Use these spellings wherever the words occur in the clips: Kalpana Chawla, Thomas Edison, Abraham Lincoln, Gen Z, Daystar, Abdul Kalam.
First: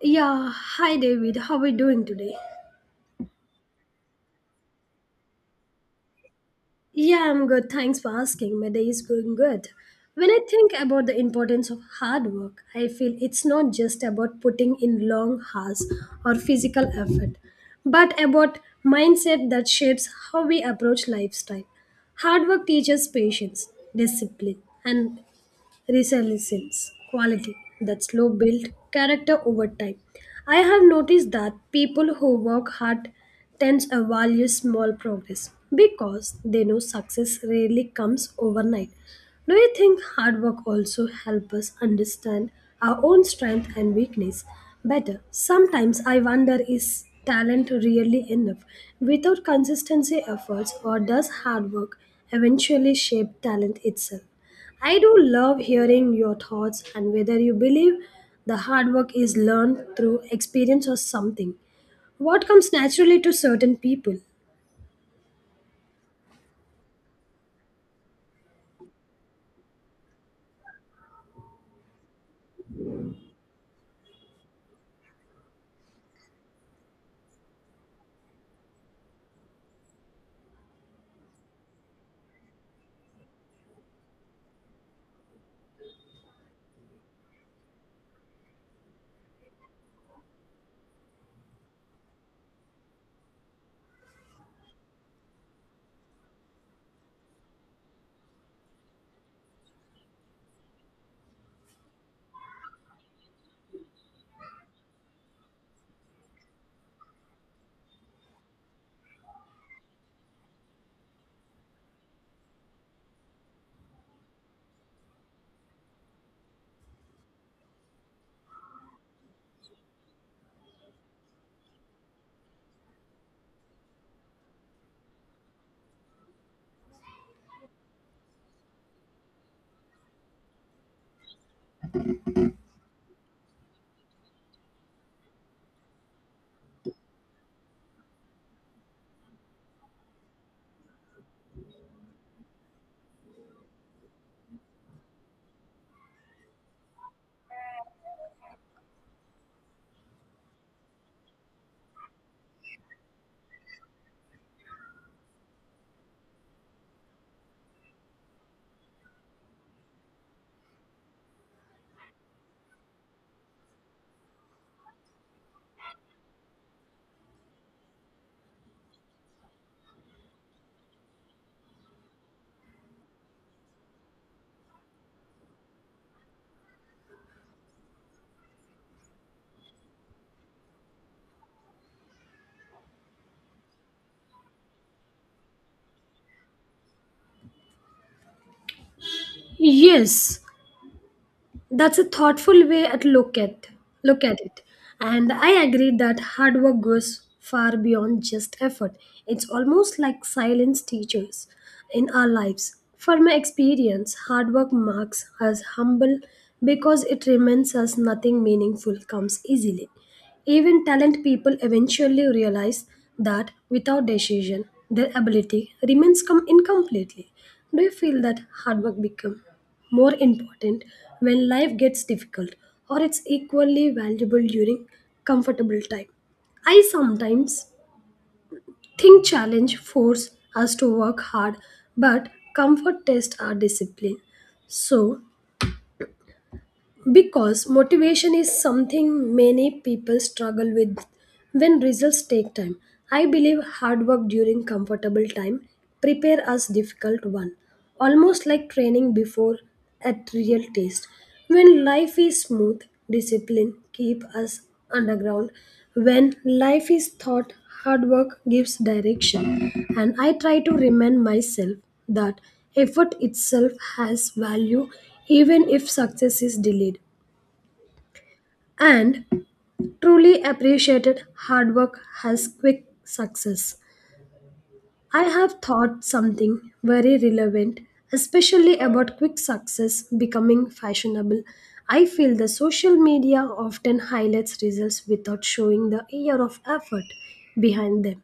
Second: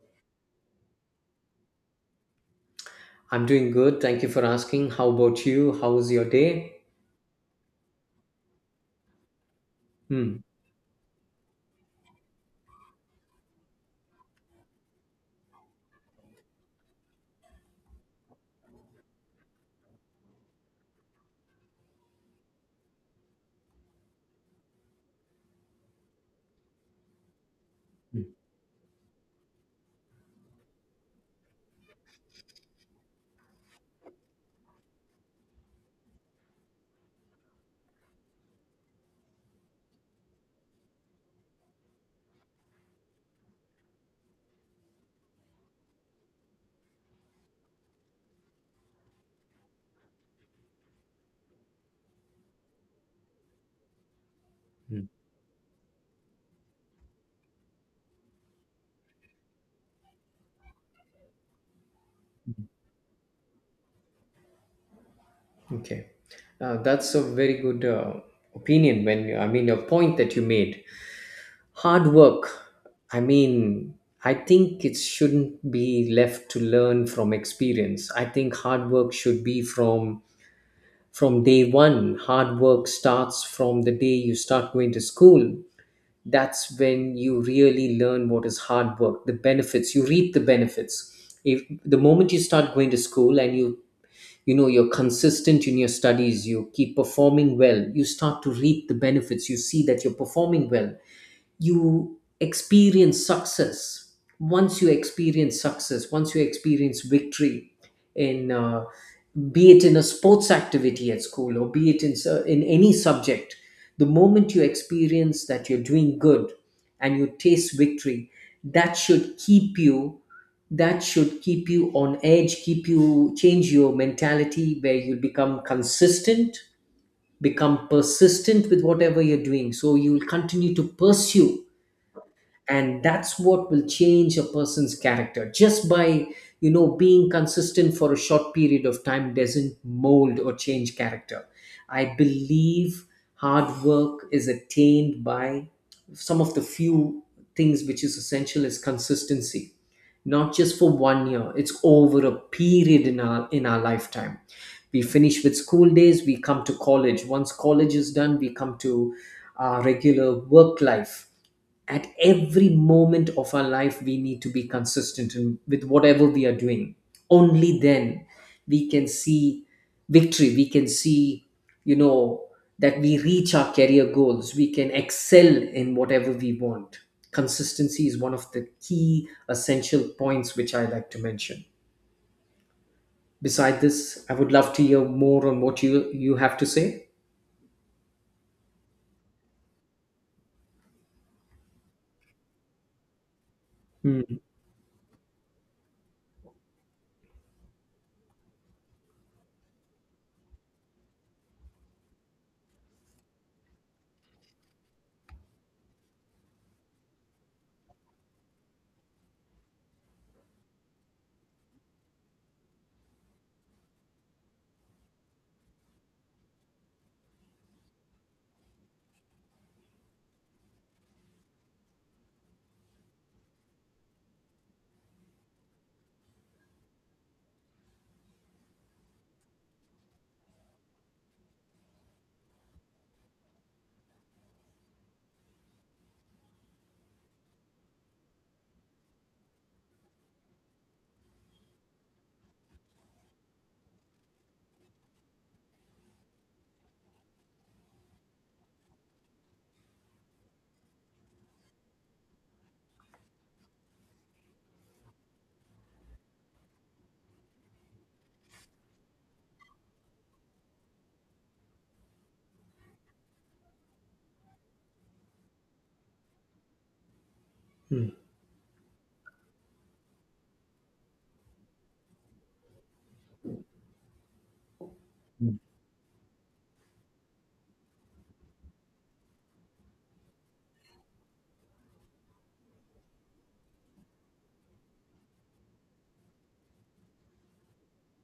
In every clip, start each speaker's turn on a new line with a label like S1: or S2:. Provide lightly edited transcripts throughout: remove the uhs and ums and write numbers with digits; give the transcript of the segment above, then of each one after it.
S1: Yeah, hi David. How are you doing today?
S2: I'm doing good. Thank you for asking. How about you? How's your day?
S1: Yeah, I'm good. Thanks for asking. My day is going good. When
S2: Hmm.
S1: I think about the importance of hard work, I feel it's not just about putting in long hours or physical effort, but about mindset that shapes how we approach lifestyle. Hard work teaches patience, discipline, and resilience, quality that
S2: Hmm.
S1: slow build character over time. I have noticed that people who work hard tend to value small progress because they know success rarely comes overnight. Do you think hard work also helps us understand our own strength and weakness better? Sometimes I wonder, is talent really enough without consistency efforts, or does hard work eventually shape talent itself? I
S2: Hmm.
S1: do love hearing your thoughts and whether you believe the hard work is learned through experience or something. What comes naturally to certain people?
S2: Okay. That's a very good opinion. When I mean a point that you made, hard work. I mean, I think it shouldn't be left to learn from experience. I think hard work should be from day one. Hard work starts from the day you start going to school. That's when you really learn what is hard work, the benefits you reap, the benefits. If the moment you start going to school and you're consistent in your studies, you keep performing well, you start to reap the benefits, you see that you're performing well, you experience success. Once you experience success, once you experience victory in, be it in a sports activity at school, or be it in any subject, the moment you experience that you're doing good and you taste victory, that should keep you that should keep you on edge, keep you, change your mentality where you become consistent, become persistent with whatever you're doing, so you'll continue to pursue. And that's what will change a person's character, just by being consistent for a short period of time doesn't mold or change character. I believe hard work is attained by some of the few things which is essential is consistency. Not just for one year, it's over a period in our lifetime. We finish with school days, we come to college. Once college is done, we come to our regular work life. At every moment of our life, we need to be consistent in, with whatever we are doing. Only then we can see victory, we can see, you know that we reach our career goals, we can excel in whatever we want. Consistency is one of the key essential points which I like to mention. Beside this, I would love to hear more on what you have to say.
S1: Yes, that's a thoughtful way at look at look
S2: Hmm,
S1: at it, and I agree that hard work goes far beyond just effort. It's almost like silence teachers in our lives. From my experience, hard work marks us humble because it reminds us nothing meaningful comes easily. Even talent people eventually realize that without decision their ability remains come incompletely. Do you feel that hard work become more important when life gets difficult, or it's equally valuable during comfortable time? I sometimes think challenge force us to work hard, but comfort tests our discipline. So because motivation is something many people struggle with when results take time. I believe hard work during comfortable time prepare us difficult one, almost like training before a real test. When life is smooth, discipline keep us underground. When life is thought, hard work gives direction, and I try to remind myself that effort itself has value even if success is delayed.
S2: hmm,
S1: And truly appreciated hard work has quick success. I have
S2: hmm,
S1: thought something very relevant, especially about quick success becoming fashionable. I feel the social media often highlights results without showing the year of effort behind them,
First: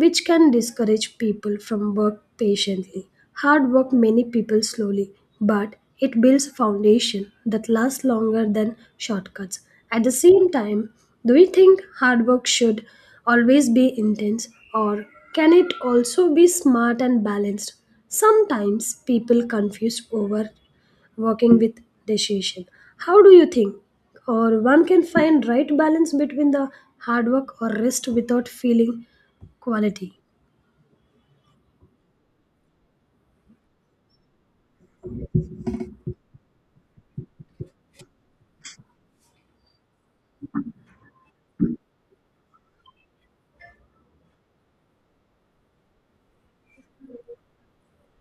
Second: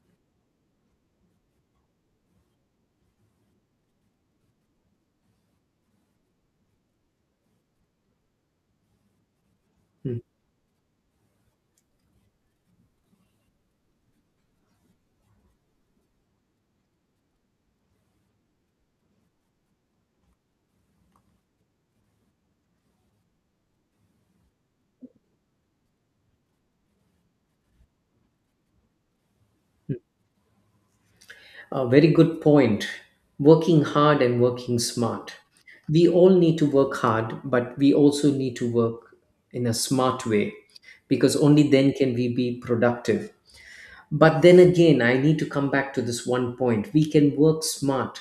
S1: which can discourage people from work patiently. Hard work many people slowly, but it builds a foundation that lasts longer than shortcuts. At the
S2: hmm.
S1: same time, do you think hard work should always be intense, or can it also be smart and balanced? Sometimes people confuse over working with decision. How do you think? Or one can find right balance between the hard work or rest without feeling quality.
S2: A very good point. Working hard and working smart. We all need to work hard, but we also need to work in a smart way, because only then can we be productive. But then again, I need to come back to this one point. We can work smart,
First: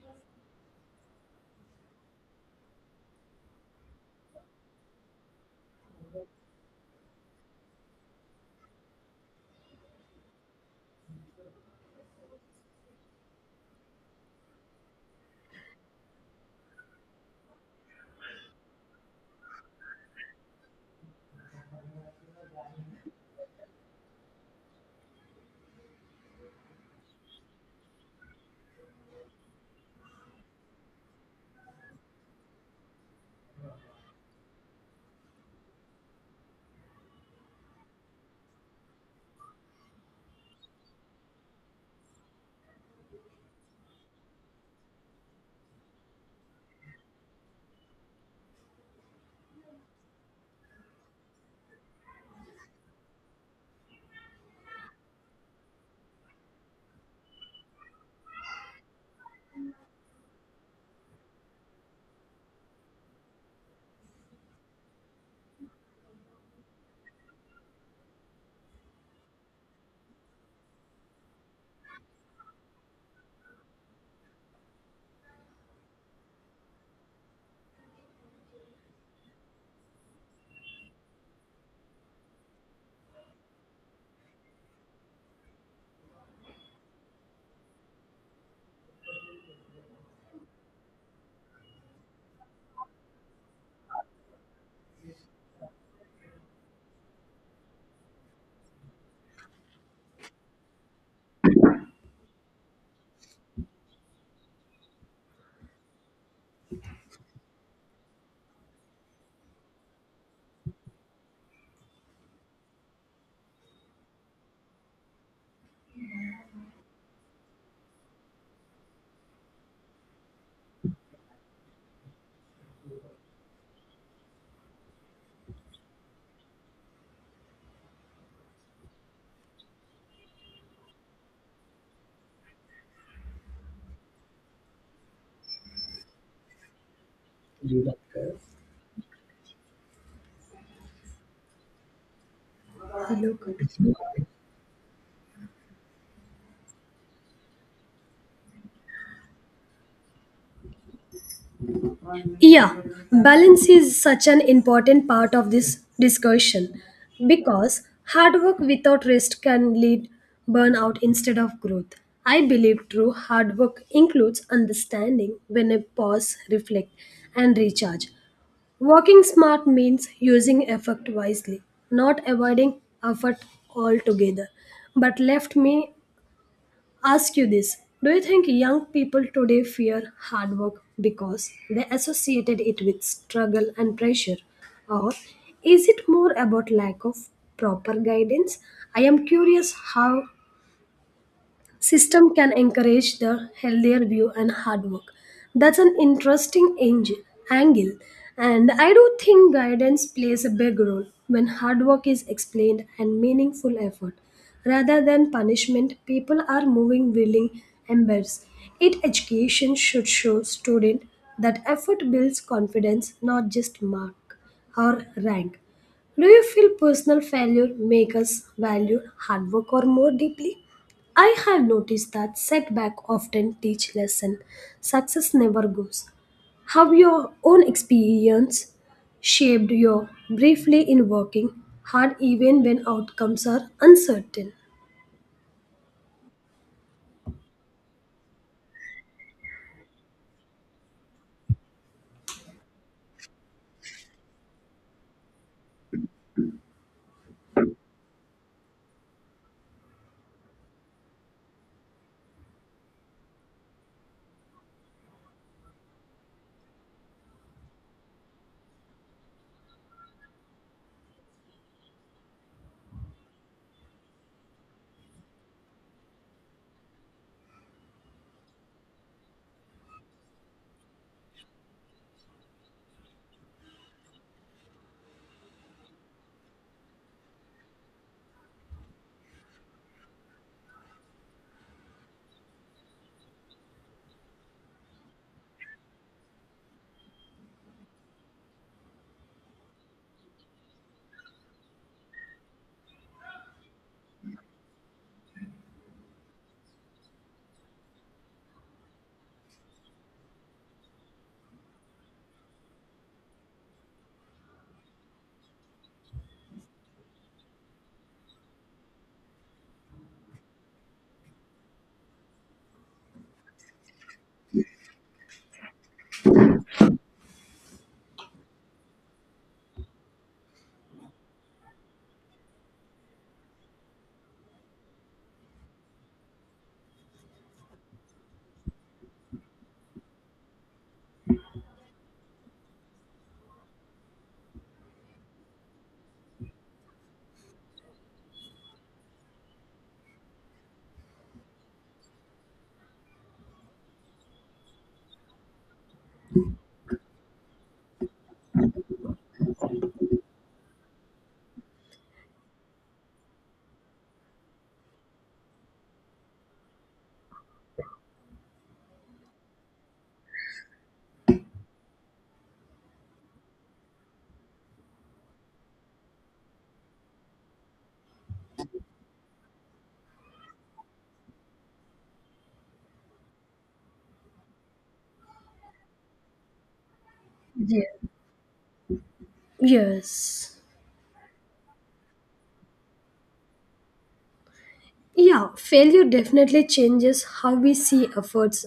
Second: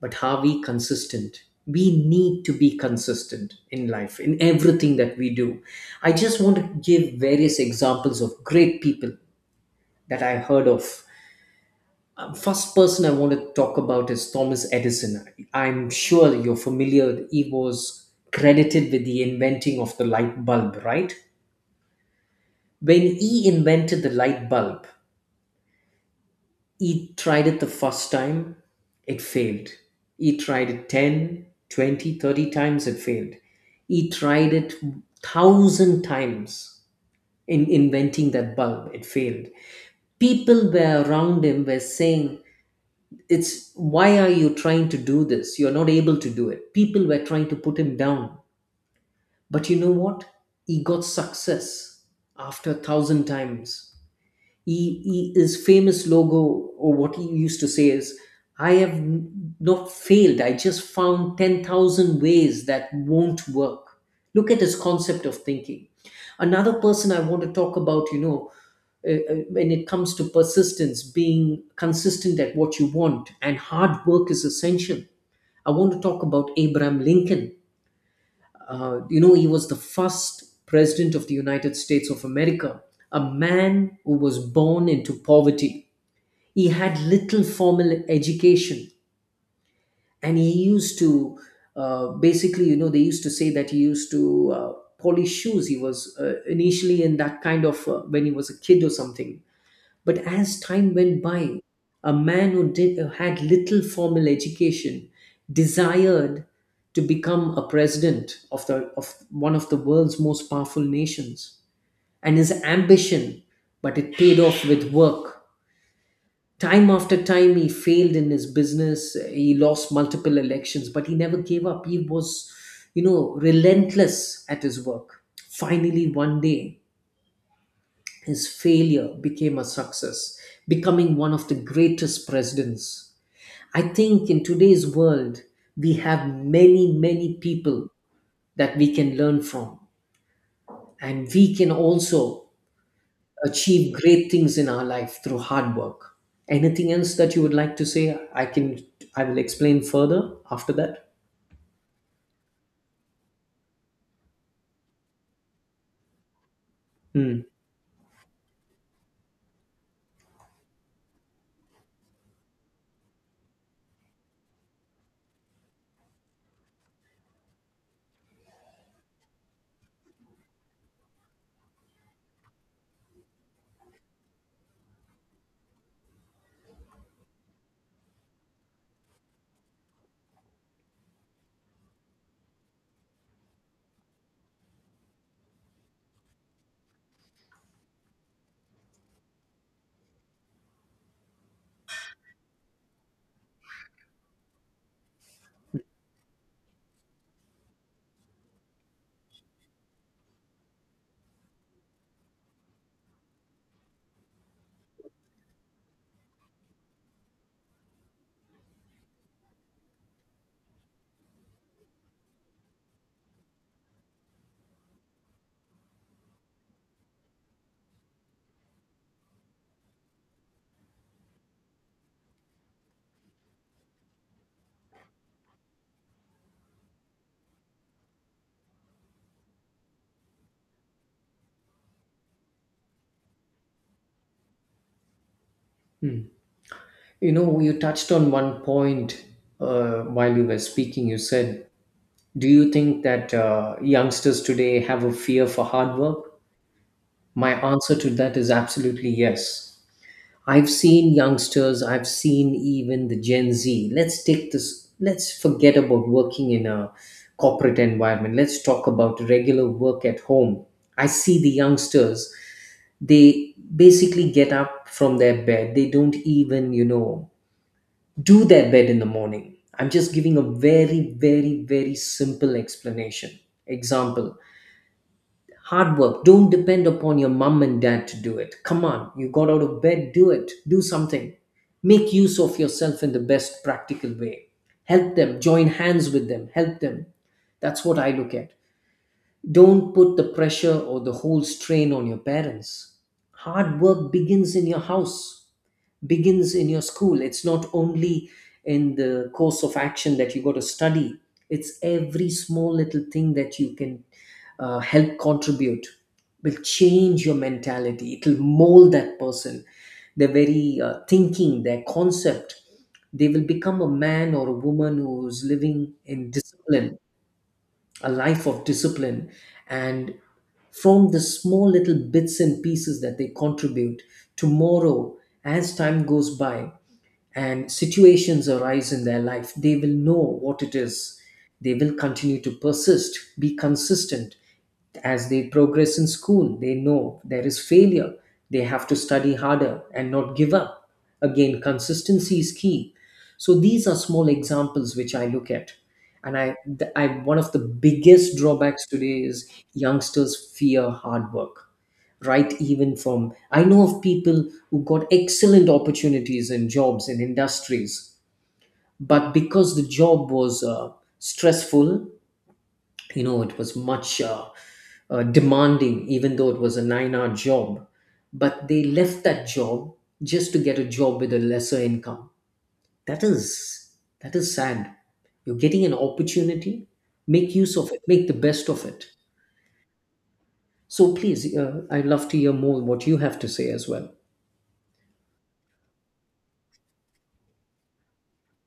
S2: but are we consistent? We need to be consistent in life, in everything that we do. I just want to give various examples of great people that I heard of. First person I want to talk about is Thomas Edison. I'm sure you're familiar. He was credited with the inventing of the light bulb, right? When he invented the light bulb, he tried it the first time, it failed. He tried it 10, 20, 30 times, it failed. He tried it 1,000 times in inventing that bulb, it failed. People were around him were saying, it's why are you trying to do this, you're not able to do it. People were trying to put him down, but you know what? He got success after a thousand times. His famous logo, or what he used to say is, I have not failed. I just found 10,000 ways that won't work. Look at his concept of thinking. Another person I want to talk about, when it comes to persistence, being consistent at what you want, and hard work is essential. I want to talk about Abraham Lincoln. He was the first president of the United States of America, a man who was born into poverty. He had little formal education, and he used to, basically, they used to say that he used to, polish shoes. He was, initially in that kind of, when he was a kid or something. But as time went by, a man who did, who had little formal education, desired to become a president of one of the world's most powerful nations. And his ambition, but it paid off with work. Time after time, he failed in his business. He lost multiple elections, but he never gave up. He was, relentless at his work. Finally, one day, his failure became a success, becoming one of the greatest presidents. I think in today's world, we have many, many people that we can learn from, and we can also achieve great things in our life through hard work. Anything else that you would like to say? I will explain further after that.
S1: Yeah, balance is such an important part of this discussion
S2: Hmm.
S1: because hard work without rest can lead burnout instead of growth. I believe true hard work includes understanding when I pause, reflect, and recharge. Working smart means using effort wisely, not avoiding effort altogether, but left me ask you this. Do you think young people today fear hard work because they associated it with struggle and pressure? Or is it more about lack of proper guidance? I am curious how system can encourage the healthier view and hard work. That's an interesting angle. And I do think guidance plays a big role when hard work is explained and meaningful effort rather than punishment. People are moving willing embers. It education should show student that effort builds confidence, not just mark or rank. Do you feel personal failure make us value hard work or more deeply? I have noticed that setback often teach lesson. Success never goes. How your own experience shaped you briefly in working hard even when outcomes are uncertain?
S2: You know, you touched on one point, while you were speaking. You said, do you think that youngsters today have a fear for hard work? My answer to that is absolutely yes. I've seen youngsters, I've seen even the Gen Z. Let's take this, let's forget about working in a corporate environment. Let's talk about regular work at home. I see the youngsters, they basically get up from their bed. They don't even, do their bed in the morning. I'm just giving a very, very, very simple explanation. Example, hard work. Don't depend upon your mom and dad to do it, come on, you got out of bed, do it, do something. Make use of yourself in the best practical way. Help them, join hands with them, help them. That's what I look at. Don't put the pressure or the whole strain on your parents. Hard work begins in your house, begins in your school. It's not only in the course of action that you got to study, it's every small little thing that you can, help contribute, will change your mentality. It will mold that person, their very, thinking, their concept. They will become a man or a woman who's living in discipline, a life of discipline, and from the small little bits and pieces that they contribute, tomorrow, as time goes by and situations arise in their life, they will know what it is. They will continue to persist, be consistent. As they progress in school, they know there is failure. They have to study harder and not give up. Again, consistency is key. So these are small examples which I look at. And I one of the biggest drawbacks today is youngsters fear hard work, right? Even from I know of people who got excellent opportunities in jobs in industries, but because the job was, stressful, it was much, demanding, even though it was a 9-hour job, but they left that job just to get a job with a lesser income. That is that is sad. You're getting an opportunity, make use
S1: Yeah.
S2: of it, make the best of it.
S1: Yes.
S2: So please, I'd love to hear more what you have to say as well.
S1: Yeah, failure definitely changes how we see efforts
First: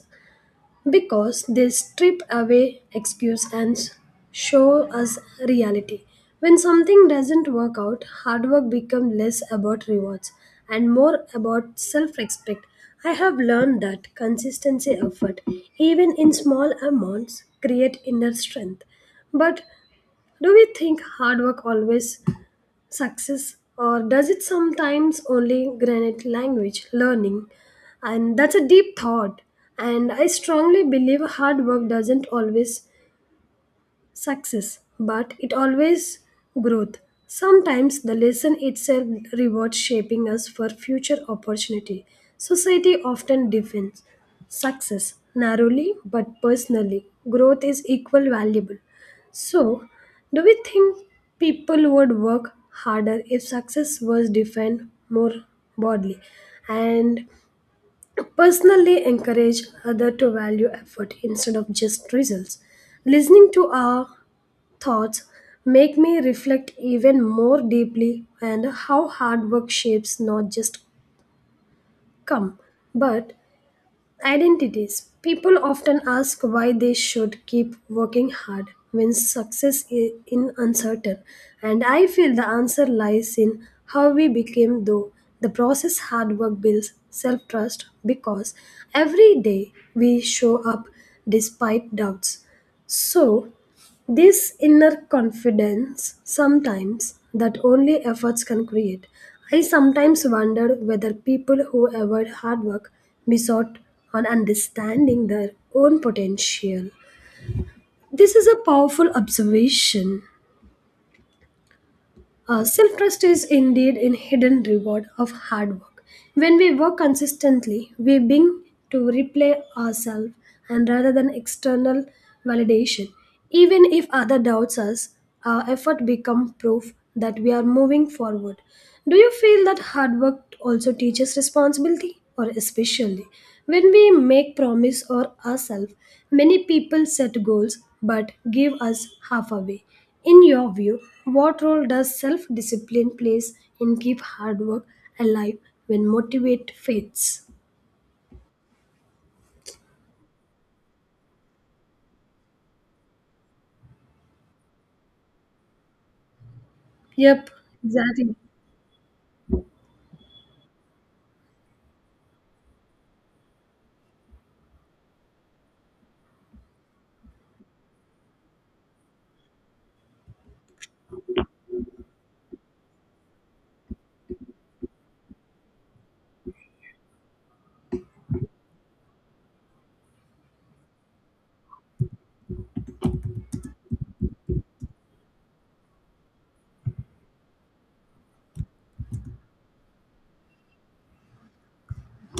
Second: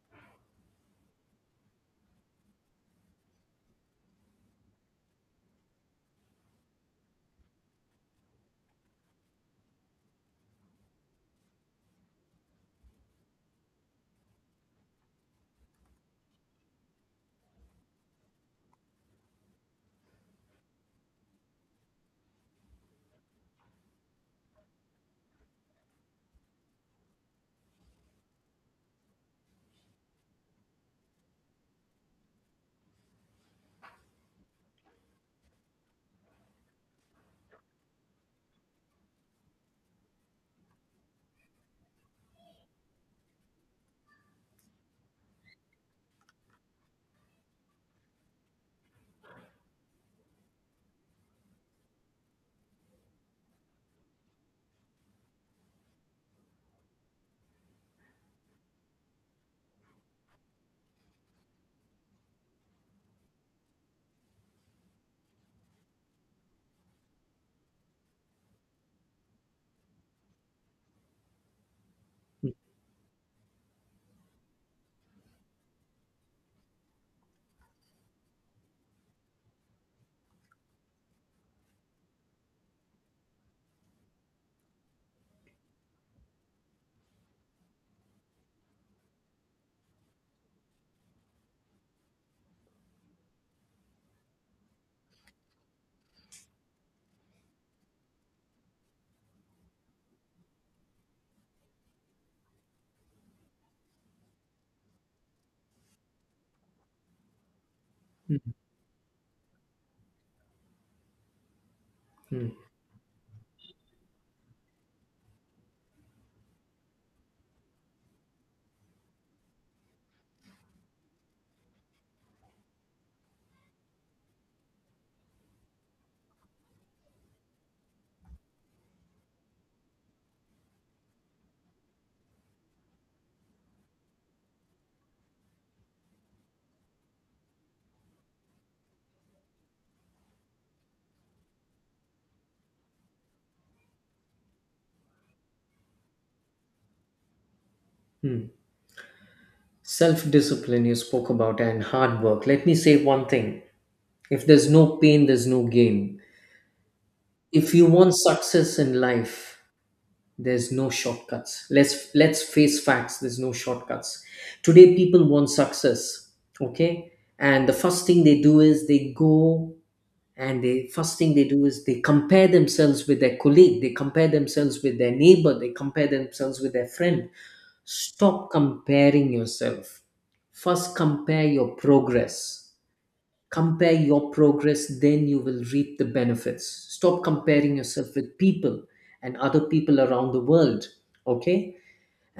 S1: because they strip away excuse and show us reality. When something doesn't work out, hard work becomes less about rewards and more about self-respect. I have learned that consistency effort, even in small amounts, create inner strength. But do we think hard work always success, or does it sometimes only granite language learning? And that's a deep thought, and I strongly believe hard work doesn't always success, but it always growth. Sometimes the lesson itself rewards shaping us for future opportunity. Society often defines success narrowly, but personally, growth is equal valuable. So, do we think people would work harder if success was defined more broadly and personally encourage other to value effort instead of just results? Listening to our thoughts make me reflect even more deeply and how hard work shapes not just come but identities. People often ask why they should keep working hard when success is uncertain, and I feel the answer lies in how we became though the process. Hard work builds self trust because every day we show up despite doubts. So this inner confidence, sometimes, that only efforts can create. I sometimes wonder whether people who avoid hard work miss out on understanding their own potential. This is a powerful observation.
S2: Hmm,
S1: Self trust is indeed a hidden reward of hard work. When we work consistently, we begin to replay ourselves and rather than external validation. Even if other doubts us, our effort become proof that we are moving forward. Do you feel that hard work also teaches responsibility, or especially when we make promise or ourselves? Many people set goals but give us half away. In your view, what role does self discipline plays in keep hard work alive when motivate fades?
S2: hmm. Self-discipline you spoke about and hard work, let me say one thing. If there's no pain, there's no gain.
S1: Yep,
S2: If you want
S1: exactly.
S2: success in life, there's no shortcuts. Let's face facts, there's no shortcuts. Today people want success, okay, and the first thing they do is they go, and the first thing they do is they compare themselves with their colleague, they compare themselves with their neighbor, they compare themselves with their friend. Stop comparing yourself, first compare your progress. Compare your progress, then you will reap the benefits. Stop comparing yourself with people and other people around the world, okay.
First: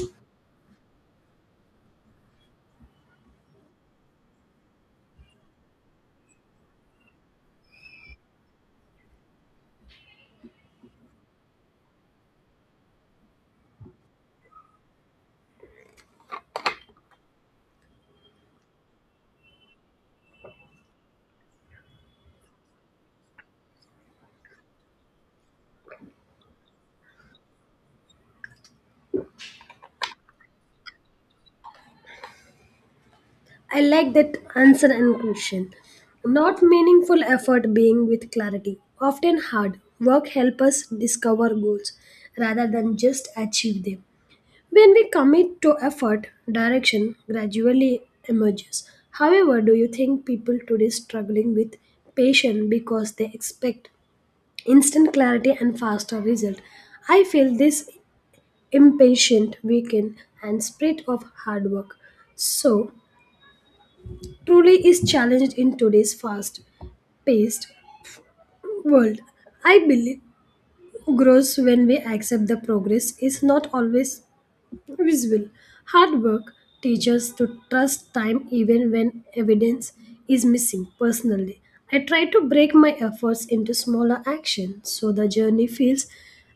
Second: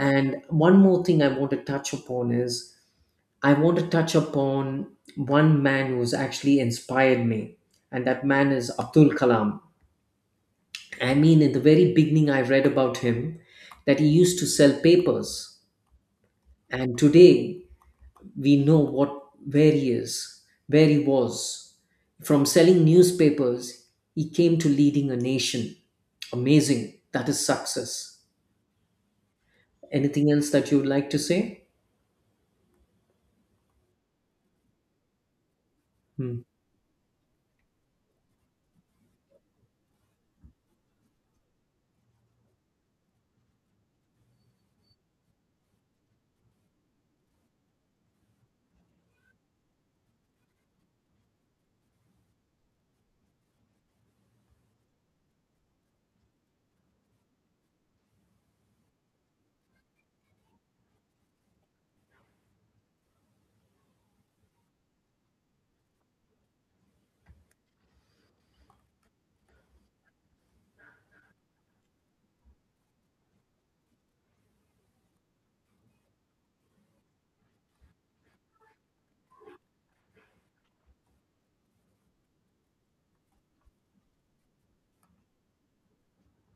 S2: And one more thing I want to touch upon is, I want to touch upon one man who's actually inspired me. And that man is Abdul Kalam. I mean, in the very beginning I read about him that he used to sell papers. And today we know what where he is, where he was. From selling newspapers, he came to leading a nation. Amazing. That is success. Anything else that you would like to say?
S1: I like that answer and question.
S2: Hmm.
S1: Not meaningful effort being with clarity. Often hard work help us discover goals rather than just achieve them. When we commit to effort, direction gradually emerges. However, do you think people today struggling with patience because they expect instant clarity and faster result? I feel this impatient weekend and spirit of hard work. So truly is challenged in today's fast paced world. I believe grows when we accept the progress is not always visible. Hard work teaches to trust time even when evidence is missing. Personally, I try to break my efforts into smaller actions so the journey feels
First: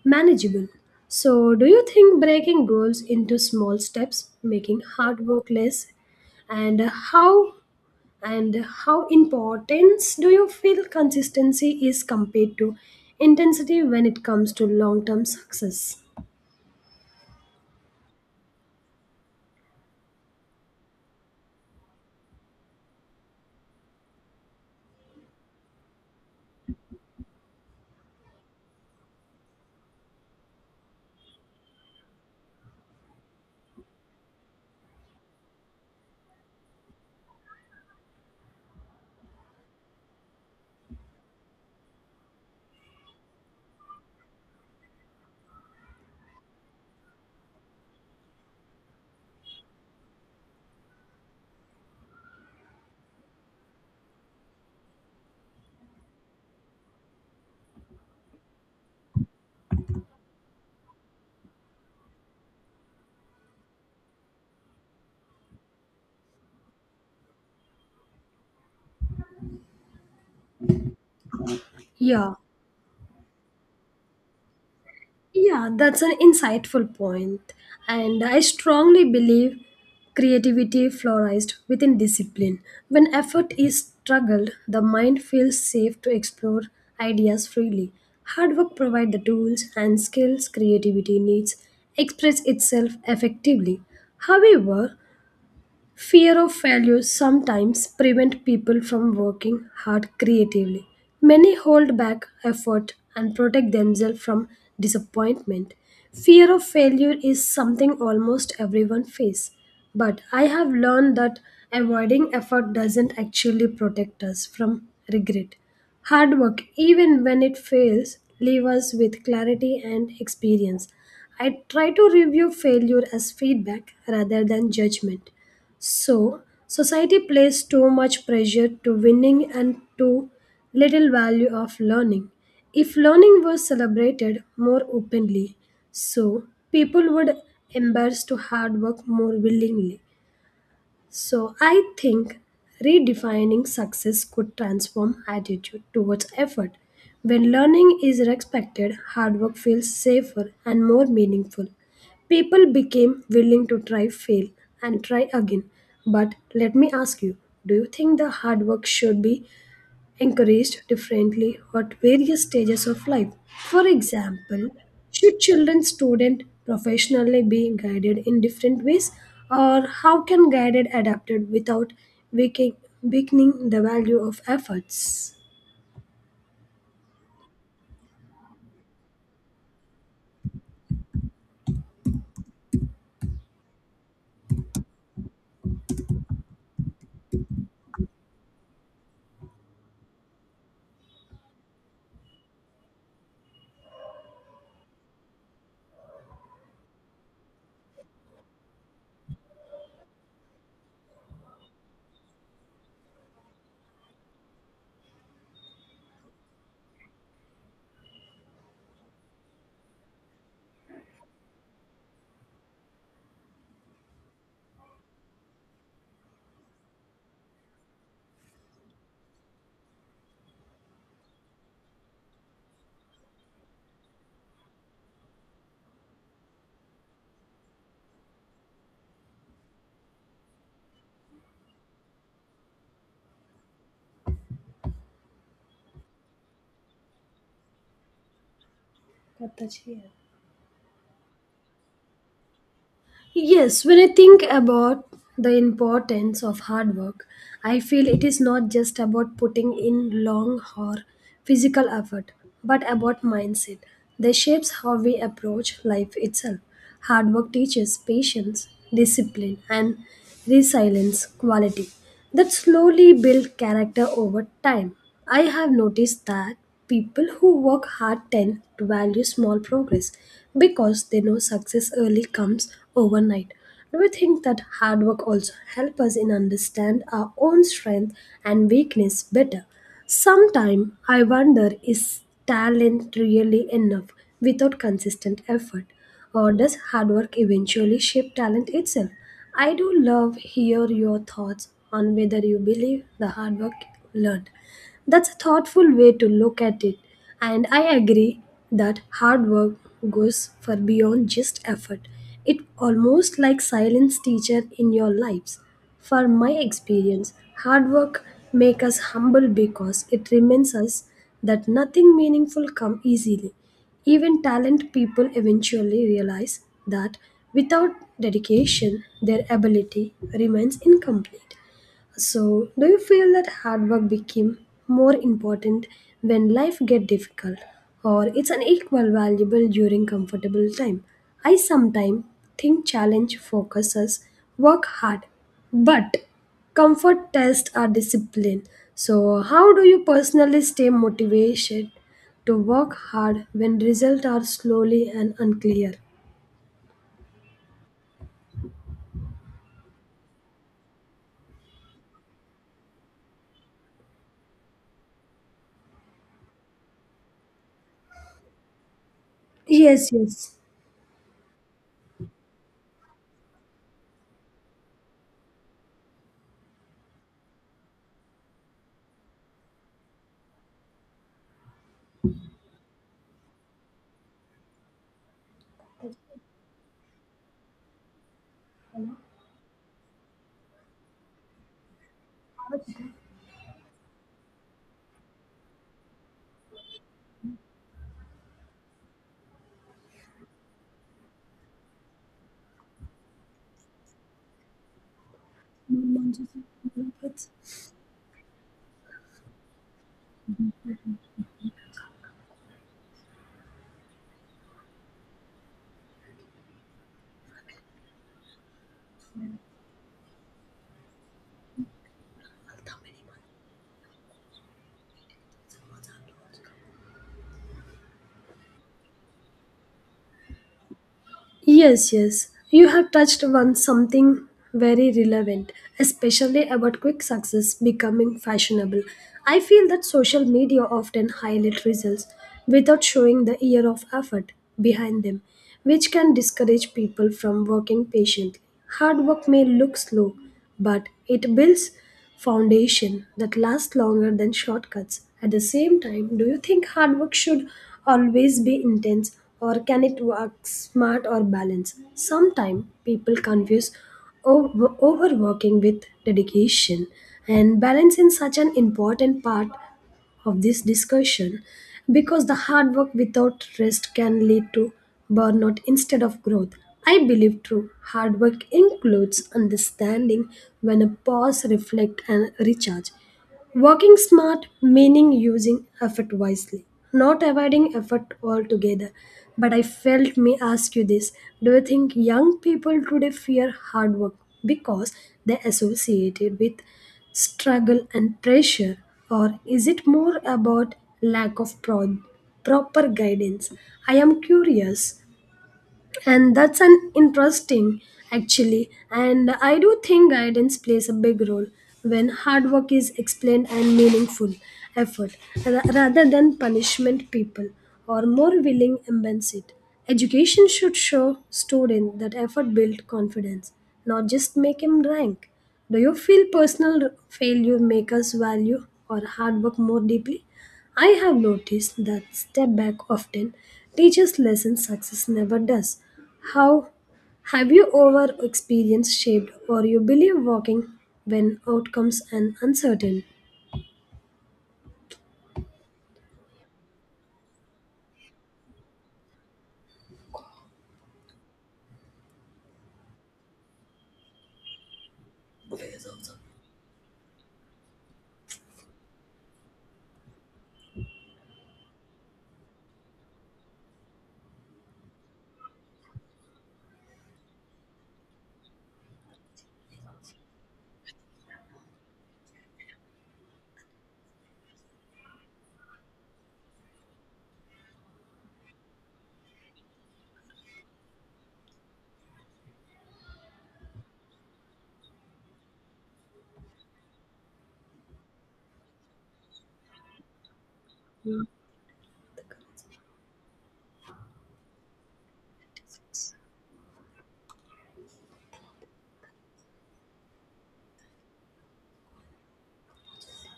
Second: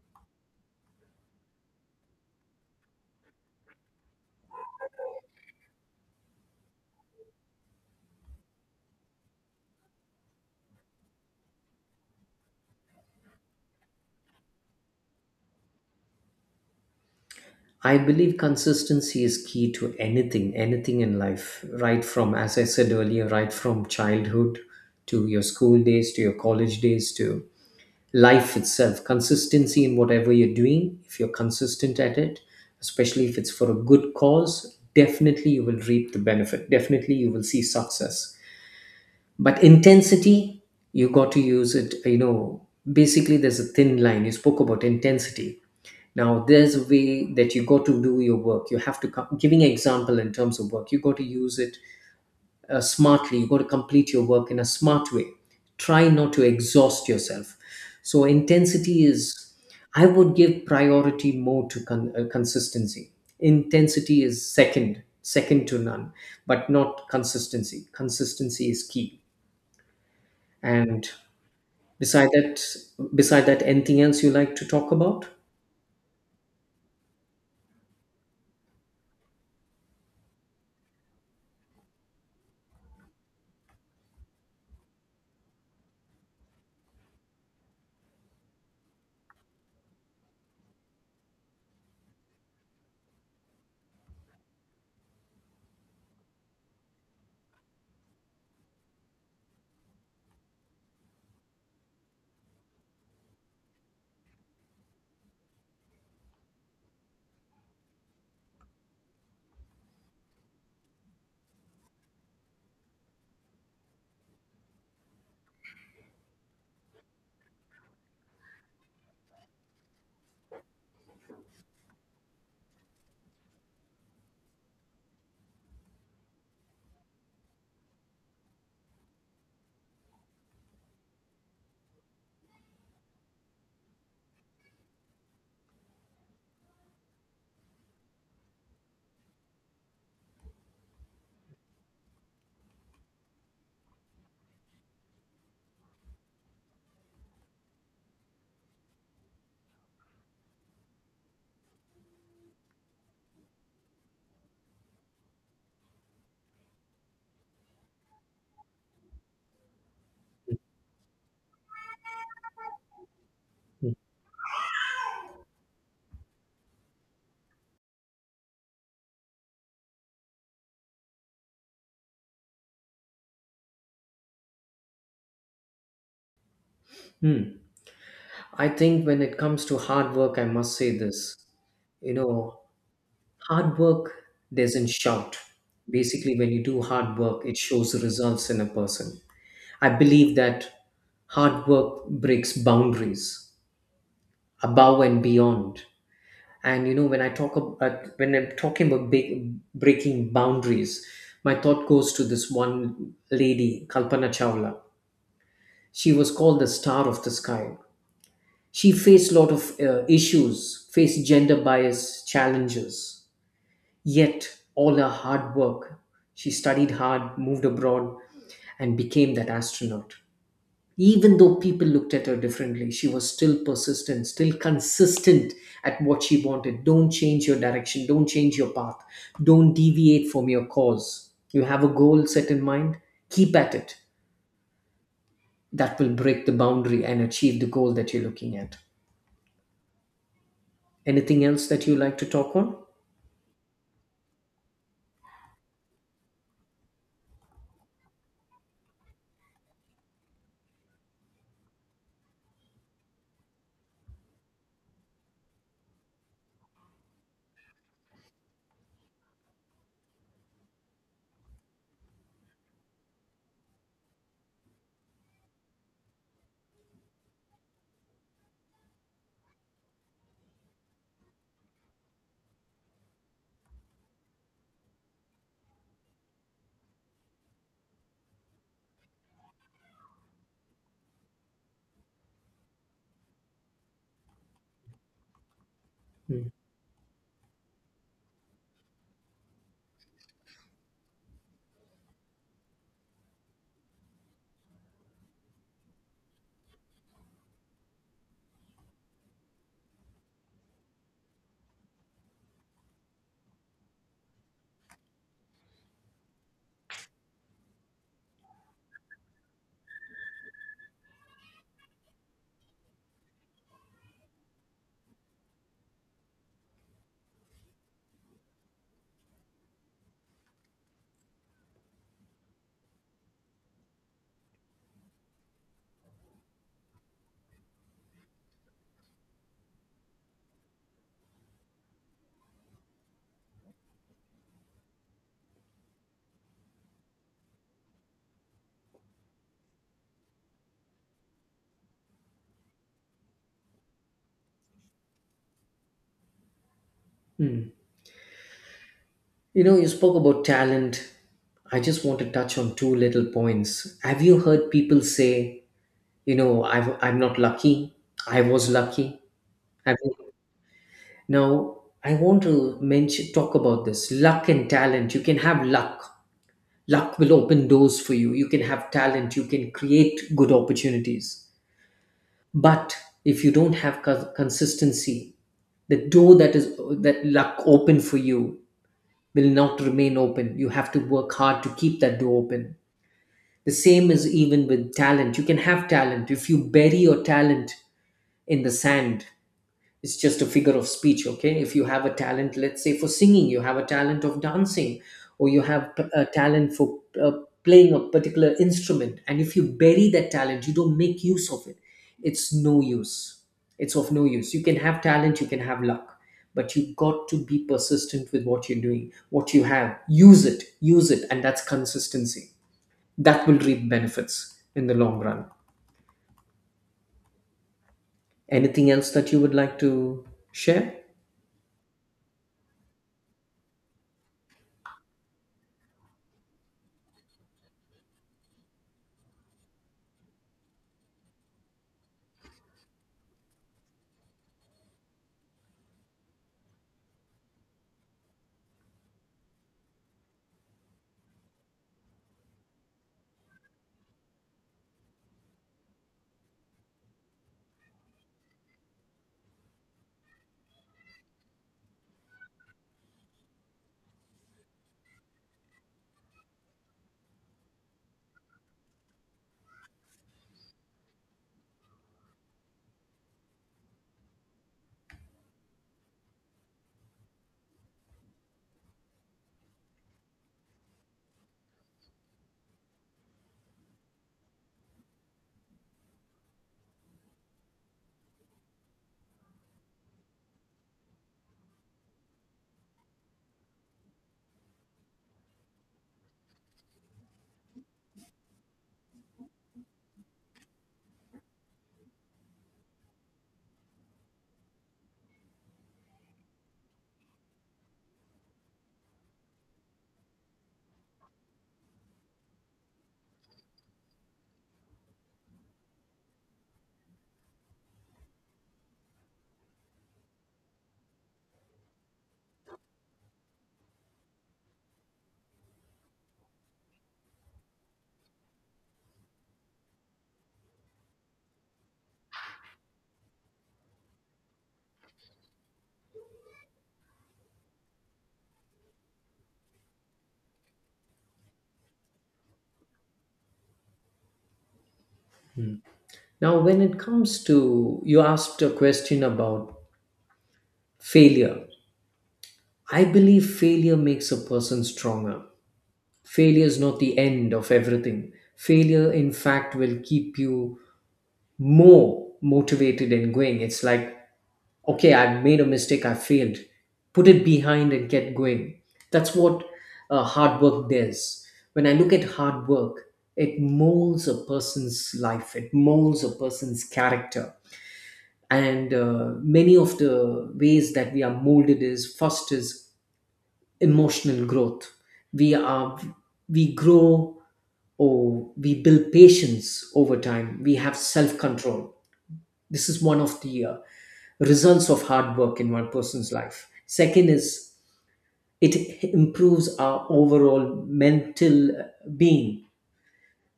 S1: manageable. So, do you think breaking goals into small steps making hard work less? And how how important do you feel consistency is compared to intensity when it comes to long term success?
S2: I believe consistency is key to anything, anything in life, right from, as I said earlier, right from childhood to your school days, to your college days, to life itself. Consistency in whatever you're doing, if you're consistent at it, especially if it's for a good cause, definitely you will reap the benefit. Definitely you will see success. But intensity, you got to use it. Basically there's a thin line. You spoke about intensity. Now there's a way that you got to do your work, you have to come giving an example in terms of work, you got to use it, smartly. You've got to complete your work in a smart way. Try not to exhaust yourself. So intensity is, I would give priority more to consistency. Intensity is second, second to none, but not consistency. Consistency is key. And beside
S1: Yeah.
S2: that, beside that, anything else you like to talk about?
S1: Yeah, that's an insightful point. And I strongly believe creativity flourished within discipline. When effort is struggled, the mind feels safe to explore ideas freely. Hard work provides the tools and skills creativity needs express itself effectively. However, fear of failure sometimes prevent people from working hard creatively. Many hold back effort and protect themselves from disappointment. Fear of failure is something almost everyone faces, but I have learned that avoiding effort doesn't actually protect us from regret. Hard work, even when it fails, leaves us with clarity and experience. I try to review failure as feedback rather than judgment. So, society places too much pressure to winning and too little value of learning. If learning was celebrated more openly, so people would embrace to hard work more willingly. So I think redefining success could transform attitude towards effort. When learning is respected, hard work feels safer and more meaningful. People became willing to try, fail, and try again. But let me ask you, do you think the hard work should be encouraged differently at various stages of life? For example, should children, student, professionally be guided in different ways, or how can guided adapted without weakening weakening the value of efforts?
S2: Hmm. I think when it comes to hard work, I must say this. You know, Hard work doesn't shout. Basically, when you do hard work, it shows results in a person. I believe that hard work breaks boundaries above and beyond. And you know, when I talk about when I'm talking about big, breaking boundaries, my thought goes to this one lady, Kalpana Chawla. She was called the star of the sky. She faced a lot of issues, faced gender bias challenges, yet, all her hard work, she studied hard, moved abroad, and became that astronaut. Even though people looked at her differently, she was still persistent, still consistent at what she wanted. Don't change your direction, don't change your path, don't deviate from your cause. You have a goal set in mind, keep at it. That will break the boundary and achieve the goal that you're looking at.
S1: करता चाहिए।
S2: Anything else that you like to talk on?
S1: Yes, when I think about the importance of hard work, I feel it is not just about putting in long or physical effort, but about mindset that shapes how we approach life itself. Hard work teaches patience, discipline, and resilience quality that slowly build character over time. I have noticed that people who work hard tend to value small progress because they know success early comes overnight. Do you think that hard work also helps us in understand our own strength and weakness better? Sometimes I wonder, is talent really enough without consistent effort?
S2: Hmm.
S1: Or does hard work eventually shape talent itself? I do love hear your thoughts on whether you believe the hard work learned. That's a thoughtful way to look at it, and I agree that hard work goes far beyond just effort. It almost like silence teacher in your lives. For my experience, hard work make us humble because it reminds us that nothing meaningful come easily. Even talent people eventually realize that without dedication, their ability remains incomplete. So, do you feel that hard work became more important when life get difficult, or it's an equal valuable during comfortable time? I sometimes think challenge focuses work hard, but comfort test our discipline. So, how do you personally stay motivated to work hard when results are slowly and unclear?
S2: Hmm. You know, you spoke about talent. I just want to touch on two little points. Have you heard people say, you know, I'm not lucky? I was lucky. Have
S1: Yes,
S2: you? Now, I want to mention, talk about this luck and talent. You can have luck. Luck will open doors for you. You can have talent. You can create good opportunities. But if you don't have consistency, the door that is that luck opened for you will not remain open. You have to work hard to keep that door open. The same is even with talent. You can have talent. If you bury your talent in the sand, it's just a figure of speech. Okay, if you have a talent, let's say for singing, you have a talent of dancing, or you have a talent for
S1: yes.
S2: playing a particular instrument, and if you bury that talent, you don't make use of it, it's no use, it's of no use. You can have talent, you can have luck, but you got to be persistent with what you're doing, what you have. Use it, use it, and that's consistency that will reap benefits in the long run. Anything else that you would like to share?
S1: Yes, yes. You have touched on something very relevant, especially about quick success becoming fashionable. I feel that social media often highlight results without showing the year of effort behind them, which can discourage people from working patiently. Hard work may look slow, but it builds foundation that lasts longer than shortcuts. At the same time, do you think hard work should always be intense, or can it work smart or balance? Sometimes people confuse overworking with dedication and balance is such an important part of this discussion because the hard work without rest can lead to burnout instead of growth. I believe true hard work includes understanding when a pause, reflect, and recharge. Working smart, meaning using effort wisely, not avoiding effort altogether. But I felt me ask you this. Do you think young people today fear hard work because they associate it with struggle and pressure? Or is it more about lack of proper guidance? I am curious, and that's an interesting actually. And I do think guidance plays a big role when hard work is explained and meaningful effort rather than punishment. People are more willing to embrace it. Education should show students that effort builds confidence, not just make him rank. Do you feel personal failure make us value or hard work more deeply? I have noticed that step back often teaches lessons success never does. How have you over experienced shaped or you believe walking when outcomes and uncertain?
S2: Now, when it comes to, you asked a question about failure. I believe failure makes a person stronger. Failure is not the end of everything. Failure, in fact, will keep you more motivated and going. It's like, okay, I've made a mistake, I failed. Put it behind and get going. That's what hard work does. When I look at hard work, it molds a person's life, it molds a person's character, and many of the ways that we are molded, is first is emotional growth. we are we grow, or we build patience over time, we have self control. This is one of the results of hard work in one person's life. Second is, it improves our overall mental being.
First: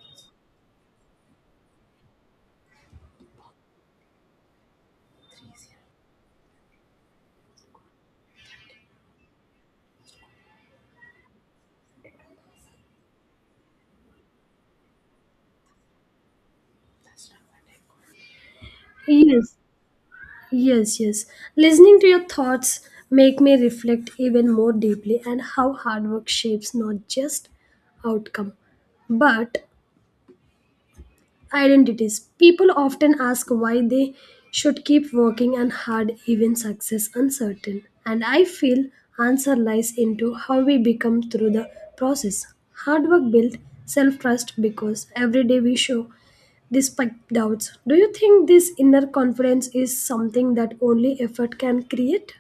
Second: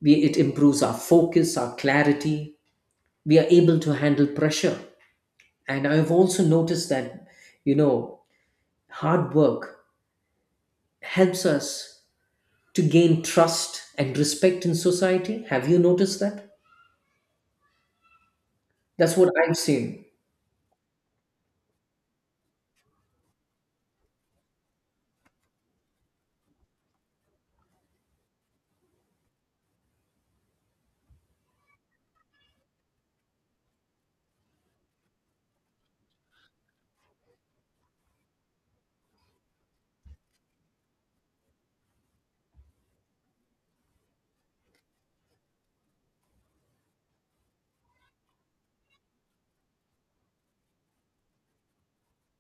S2: It improves our focus, our clarity, we are able to handle pressure. And I've also noticed that, you know, hard work helps us to gain trust and respect in society. Have you noticed that? That's what
S1: Yes,
S2: I've seen.
S1: yes, yes. Listening to your thoughts make me reflect even more deeply and how hard work shapes not just outcome but identities. People often ask why they should keep working and hard even success uncertain. And I feel answer lies into how we become through the process. Hard work built self-trust because every day we show despite doubts. Do you think this inner confidence is something that only effort can create?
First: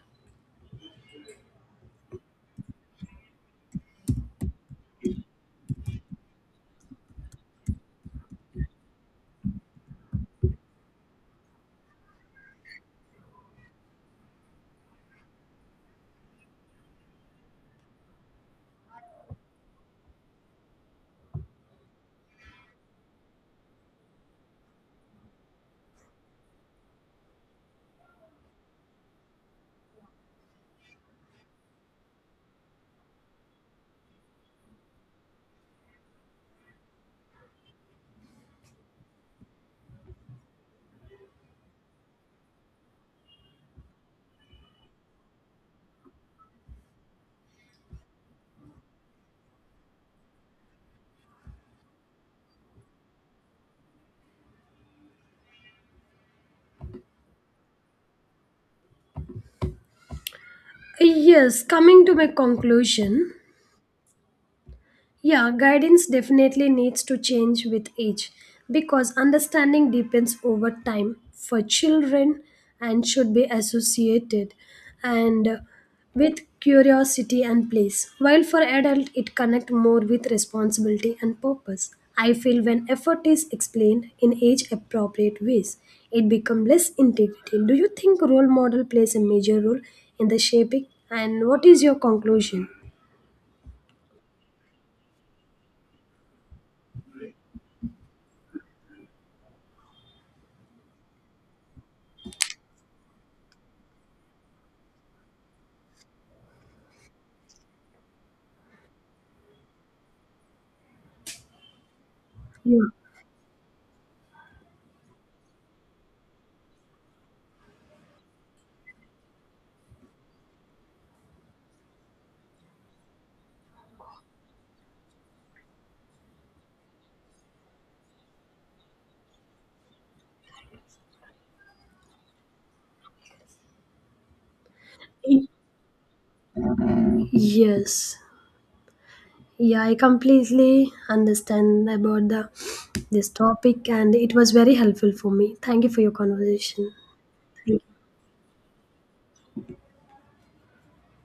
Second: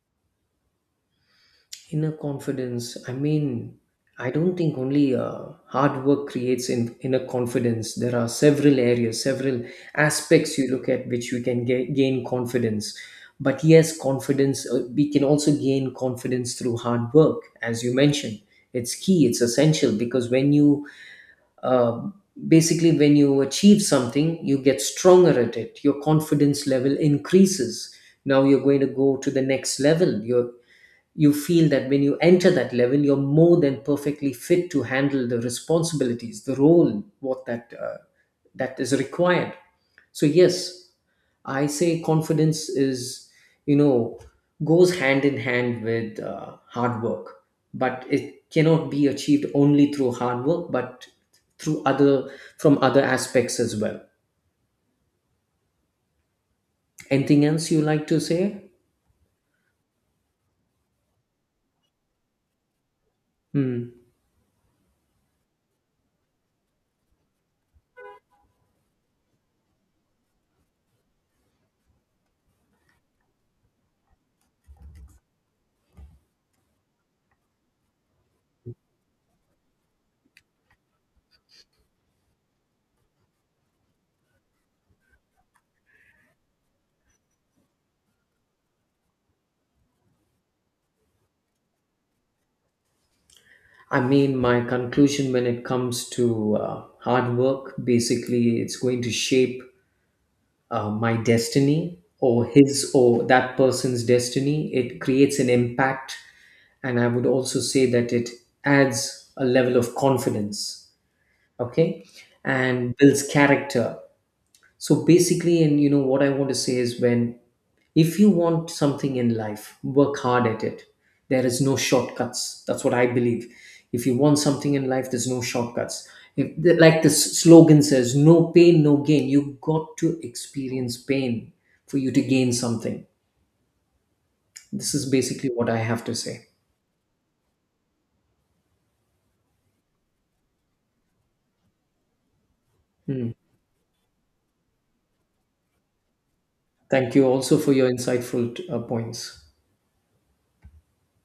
S2: Inner confidence. I mean, I don't think only hard work creates inner confidence. There are several areas, several aspects you look at which you can gain confidence. But yes, confidence, we can also gain confidence through hard work, as you mentioned. It's key, it's essential because when you um, basically when you achieve something, you get stronger at it, your confidence level increases. Now you're going to go to the next level, you feel that when you enter that level, you're more than perfectly fit to handle the responsibilities, the role, what that that is required. So yes, I say confidence is, you know, goes hand in hand with hard work, but it cannot be achieved only through hard work, but through other from other aspects as well. Anything else you like to say?
S1: Yes, coming to my conclusion,
S2: Hmm.
S1: yeah, guidance definitely needs to change with age because understanding deepens over time for children and should be associated and with curiosity and place, while for adult it connect more with responsibility and purpose. I feel when effort is explained in age appropriate ways, it becomes less integrity. Do you think role model plays a major role in the shaping, and what is your conclusion?
S2: I mean, my conclusion when it comes to hard work, basically, it's going to shape my destiny, or his, or that person's destiny. It creates an impact. And I would also say that it adds a level of confidence, okay,
S1: Yeah.
S2: and builds character. So basically, and you know what I want to say is, when, if you want something in life, work hard at it. There is no shortcuts. That's what I believe. If you want something in life, there's no shortcuts. If, like the slogan says, no pain, no gain. You got to experience pain for you to gain something. This is basically what I have to say.
S1: Yes. Yeah, I completely understand about the this
S2: Hmm.
S1: topic and it was very helpful for me. Thank you for your conversation.
S2: Thank you also
S1: Thank
S2: for
S1: you.
S2: your insightful points.